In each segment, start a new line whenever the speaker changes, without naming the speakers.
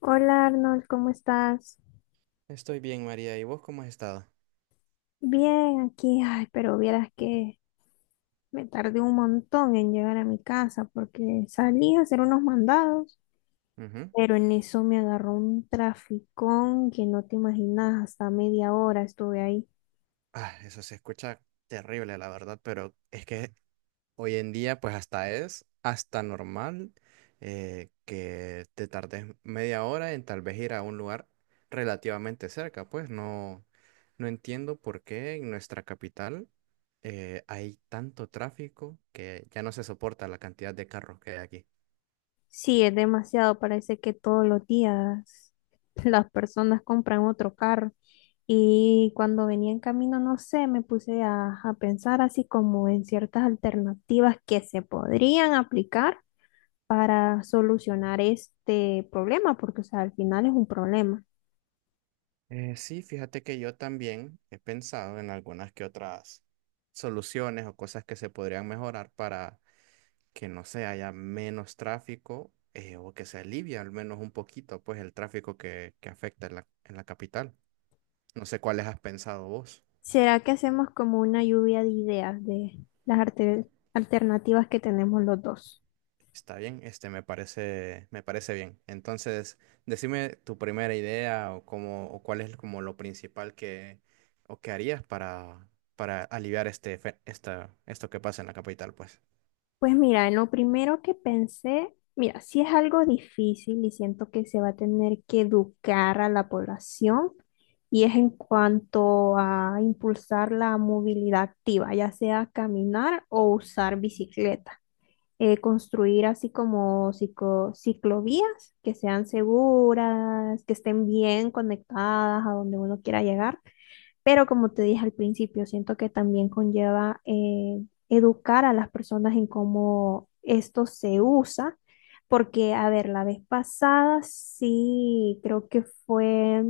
Hola Arnold, ¿cómo estás?
Estoy bien, María. ¿Y vos cómo has estado?
Bien, aquí, ay, pero vieras que me tardé un montón en llegar a mi casa porque salí a hacer unos mandados,
Ujú.
pero en eso me agarró un traficón que no te imaginas, hasta media hora estuve ahí.
Ah, eso se escucha terrible, la verdad, pero es que hoy en día, pues hasta es hasta normal, que te tardes media hora en tal vez ir a un lugar relativamente cerca. Pues no, no entiendo por qué en nuestra capital hay tanto tráfico que ya no se soporta la cantidad de carros que hay aquí.
Sí, es demasiado, parece que todos los días las personas compran otro carro. Y cuando venía en camino, no sé, me puse a pensar así como en ciertas alternativas que se podrían aplicar para solucionar este problema, porque o sea, al final es un problema.
Sí, fíjate que yo también he pensado en algunas que otras soluciones o cosas que se podrían mejorar para que no se haya menos tráfico, o que se alivie al menos un poquito pues el tráfico que afecta en la capital. No sé cuáles has pensado vos.
¿Será que hacemos como una lluvia de ideas de las alternativas que tenemos los dos?
Está bien, me parece bien. Entonces, decime tu primera idea o cómo, o cuál es como lo principal o que harías para aliviar esto que pasa en la capital, pues.
Pues mira, en lo primero que pensé, mira, si es algo difícil y siento que se va a tener que educar a la población y es en cuanto a impulsar la movilidad activa, ya sea caminar o usar bicicleta. Construir así como ciclovías que sean seguras, que estén bien conectadas a donde uno quiera llegar. Pero como te dije al principio, siento que también conlleva educar a las personas en cómo esto se usa, porque, a ver, la vez pasada sí creo que fue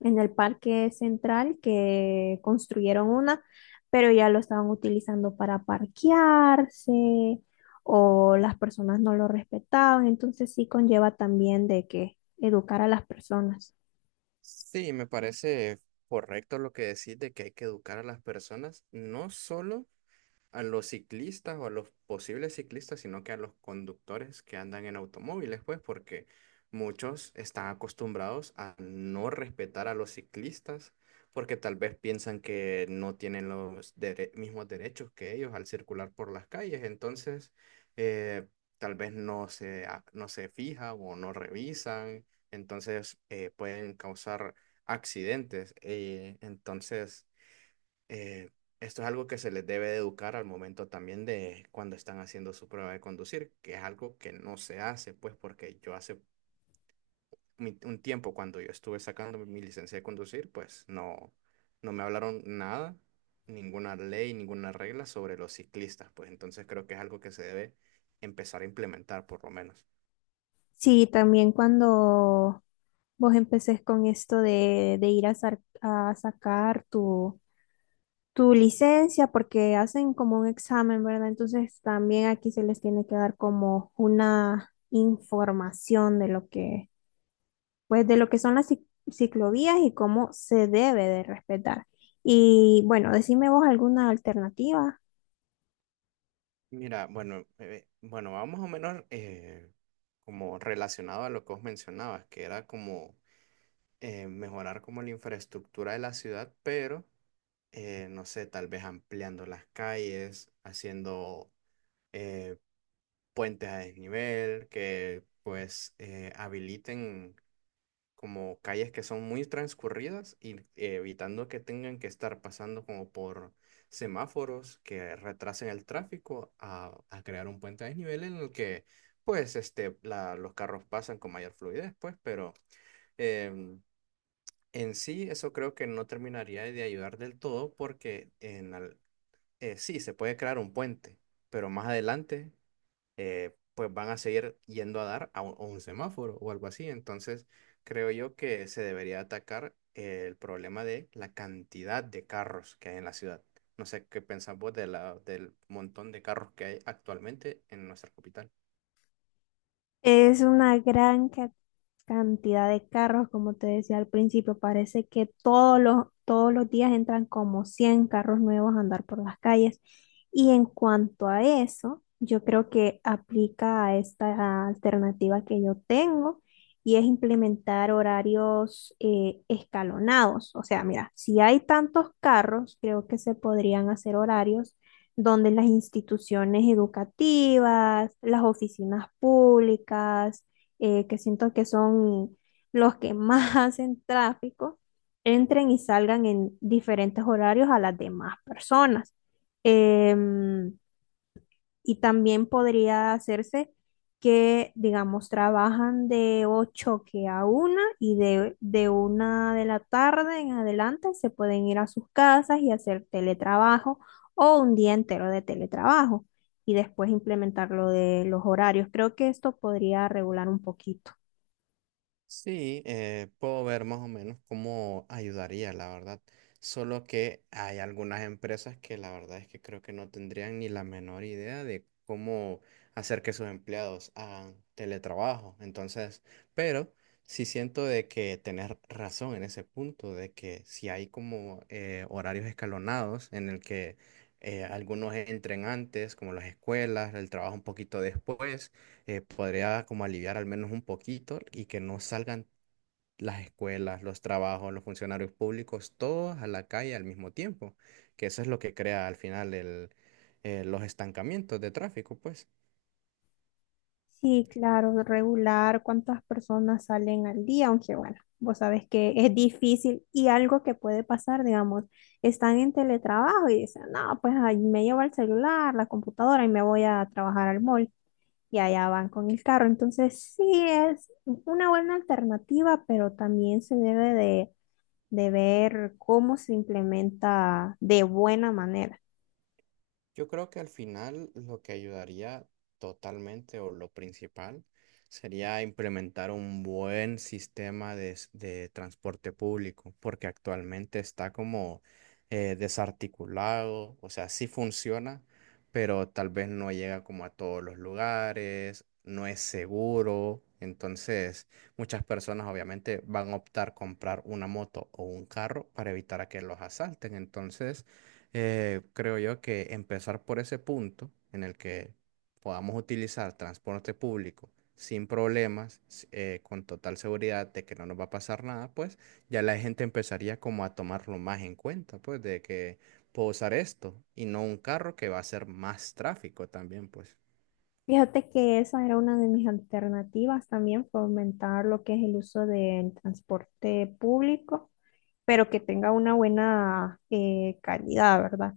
en el parque central que construyeron una, pero ya lo estaban utilizando para parquearse o las personas no lo respetaban, entonces sí conlleva también de que educar a las personas.
Sí, me parece correcto lo que decís de que hay que educar a las personas, no solo a los ciclistas o a los posibles ciclistas, sino que a los conductores que andan en automóviles, pues, porque muchos están acostumbrados a no respetar a los ciclistas, porque tal vez piensan que no tienen los mismos derechos que ellos al circular por las calles, entonces eh, tal vez no se fijan o no revisan, entonces pueden causar accidentes. Entonces, eh, esto es algo que se les debe de educar al momento también de cuando están haciendo su prueba de conducir, que es algo que no se hace, pues porque yo hace un tiempo cuando yo estuve sacando mi licencia de conducir, pues no, no me hablaron nada, ninguna ley, ninguna regla sobre los ciclistas, pues entonces creo que es algo que se debe empezar a implementar por lo menos.
Sí, también cuando vos empecés con esto de ir a, a sacar tu, licencia, porque hacen como un examen, ¿verdad? Entonces también aquí se les tiene que dar como una información de lo que pues de lo que son las ciclovías y cómo se debe de respetar. Y bueno, decime vos alguna alternativa.
Mira, bueno, bueno, va más o menos como relacionado a lo que vos mencionabas, que era como mejorar como la infraestructura de la ciudad, pero no sé, tal vez ampliando las calles, haciendo eh, puentes a desnivel, que pues habiliten como calles que son muy transcurridas y evitando que tengan que estar pasando como por semáforos que retrasen el tráfico a crear un puente a desnivel en el que pues los carros pasan con mayor fluidez, pues, pero em, en sí, eso creo que no terminaría de ayudar del todo porque sí, se puede crear un puente, pero más adelante pues van a seguir yendo a dar a un semáforo o algo así. Entonces, creo yo que se debería atacar el problema de la cantidad de carros que hay en la ciudad. No sé qué pensás vos de del montón de carros que hay actualmente en nuestra capital.
Es una gran cantidad de carros, como te decía al principio. Parece que todos los días entran como 100 carros nuevos a andar por las calles. Y en cuanto a eso, yo creo que aplica a esta alternativa que yo tengo y es implementar horarios escalonados. O sea, mira, si hay tantos carros, creo que se podrían hacer horarios donde las instituciones educativas, las oficinas públicas, que siento que son los que más hacen tráfico, entren y salgan en diferentes horarios a las demás personas. Em, y también podría hacerse que, digamos, trabajan de 8 que a 1 y de 1 de la tarde en adelante se pueden ir a sus casas y hacer teletrabajo o un día entero de teletrabajo y después implementar lo de los horarios. Creo que esto podría regular un poquito.
Sí, puedo ver más o menos cómo ayudaría, la verdad. Solo que hay algunas empresas que la verdad es que creo que no tendrían ni la menor idea de cómo hacer que sus empleados hagan teletrabajo. Entonces, pero sí siento de que tenés razón en ese punto, de que si hay como horarios escalonados en el que algunos entren antes, como las escuelas, el trabajo un poquito después podría como aliviar al menos un poquito y que no salgan las escuelas, los trabajos, los funcionarios públicos, todos a la calle al mismo tiempo, que eso es lo que crea al final los estancamientos de tráfico, pues.
Sí, claro, regular cuántas personas salen al día, aunque bueno, vos sabés que es difícil y algo que puede pasar, digamos, están en teletrabajo y dicen, no, pues ahí me llevo el celular, la computadora y me voy a trabajar al mall y allá van con el carro. Entonces, sí es una buena alternativa, pero también se debe de ver cómo se implementa de buena manera.
Yo creo que al final lo que ayudaría totalmente o lo principal sería implementar un buen sistema de transporte público, porque actualmente está como desarticulado, o sea, sí funciona, pero tal vez no llega como a todos los lugares, no es seguro, entonces muchas personas obviamente van a optar comprar una moto o un carro para evitar a que los asalten, entonces creo yo que empezar por ese punto en el que podamos utilizar transporte público sin problemas, con total seguridad de que no nos va a pasar nada, pues ya la gente empezaría como a tomarlo más en cuenta, pues de que puedo usar esto y no un carro que va a ser más tráfico también, pues.
Fíjate que esa era una de mis alternativas también, fomentar lo que es el uso del transporte público, pero que tenga una buena calidad, ¿verdad?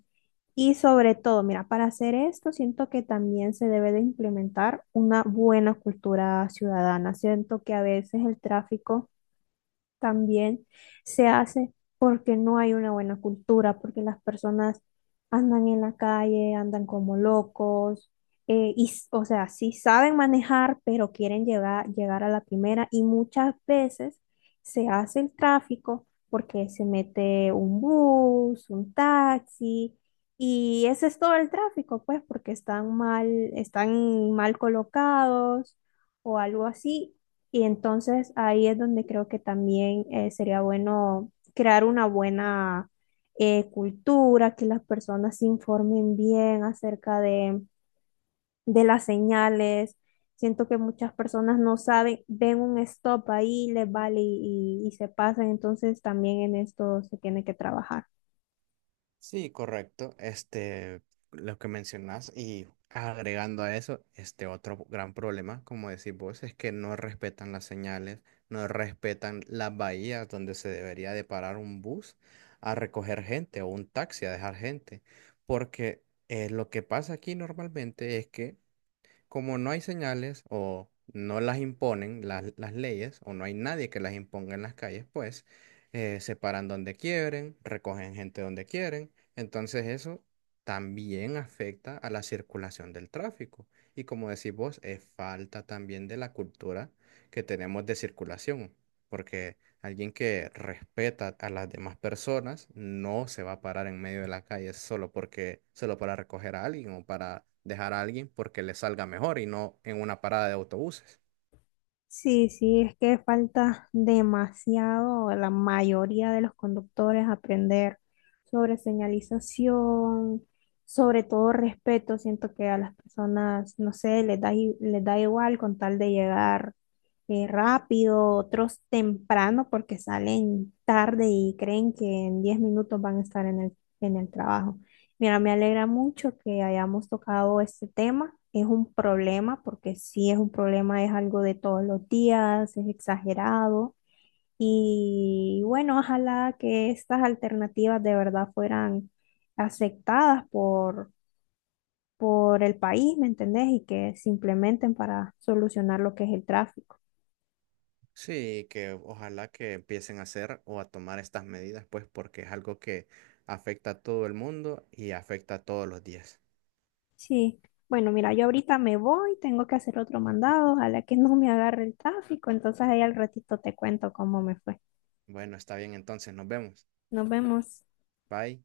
Y sobre todo, mira, para hacer esto, siento que también se debe de implementar una buena cultura ciudadana. Siento que a veces el tráfico también se hace porque no hay una buena cultura, porque las personas andan en la calle, andan como locos, y, o sea, sí saben manejar, pero quieren llegar a la primera y muchas veces se hace el tráfico porque se mete un bus, un taxi. Y ese es todo el tráfico, pues, porque están mal colocados o algo así. Y entonces ahí es donde creo que también sería bueno crear una buena cultura, que las personas se informen bien acerca de las señales. Siento que muchas personas no saben, ven un stop ahí, les vale y se pasan, entonces también en esto se tiene que trabajar.
Sí, correcto. Lo que mencionas y agregando a eso, este otro gran problema, como decís vos, es que no respetan las señales, no respetan las bahías donde se debería de parar un bus a recoger gente o un taxi a dejar gente, porque lo que pasa aquí normalmente es que como no hay señales o no las imponen las leyes o no hay nadie que las imponga en las calles, pues se paran donde quieren, recogen gente donde quieren. Entonces eso también afecta a la circulación del tráfico. Y como decís vos, es falta también de la cultura que tenemos de circulación, porque alguien que respeta a las demás personas no se va a parar en medio de la calle solo porque, solo para recoger a alguien o para dejar a alguien porque le salga mejor y no en una parada de autobuses.
Sí, sí, es que falta demasiado a la mayoría de los conductores aprender sobre señalización, sobre todo respeto. Siento que a las personas, no sé, les da igual con tal de llegar rápido, otros temprano porque salen tarde y creen que en 10 minutos van a estar en el, trabajo. Mira, me alegra mucho que hayamos tocado este tema. Es un problema porque sí es un problema, es algo de todos los días, es exagerado. Y bueno, ojalá que estas alternativas de verdad fueran aceptadas por el país, ¿me entendés? Y que se implementen para solucionar lo que es el tráfico.
Sí, que ojalá que empiecen a hacer o a tomar estas medidas, pues porque es algo que afecta a todo el mundo y afecta a todos los días.
Sí, bueno, mira, yo ahorita me voy, tengo que hacer otro mandado, ojalá que no me agarre el tráfico, entonces ahí al ratito te cuento cómo me fue.
Bueno, está bien entonces, nos vemos.
Nos vemos.
Bye.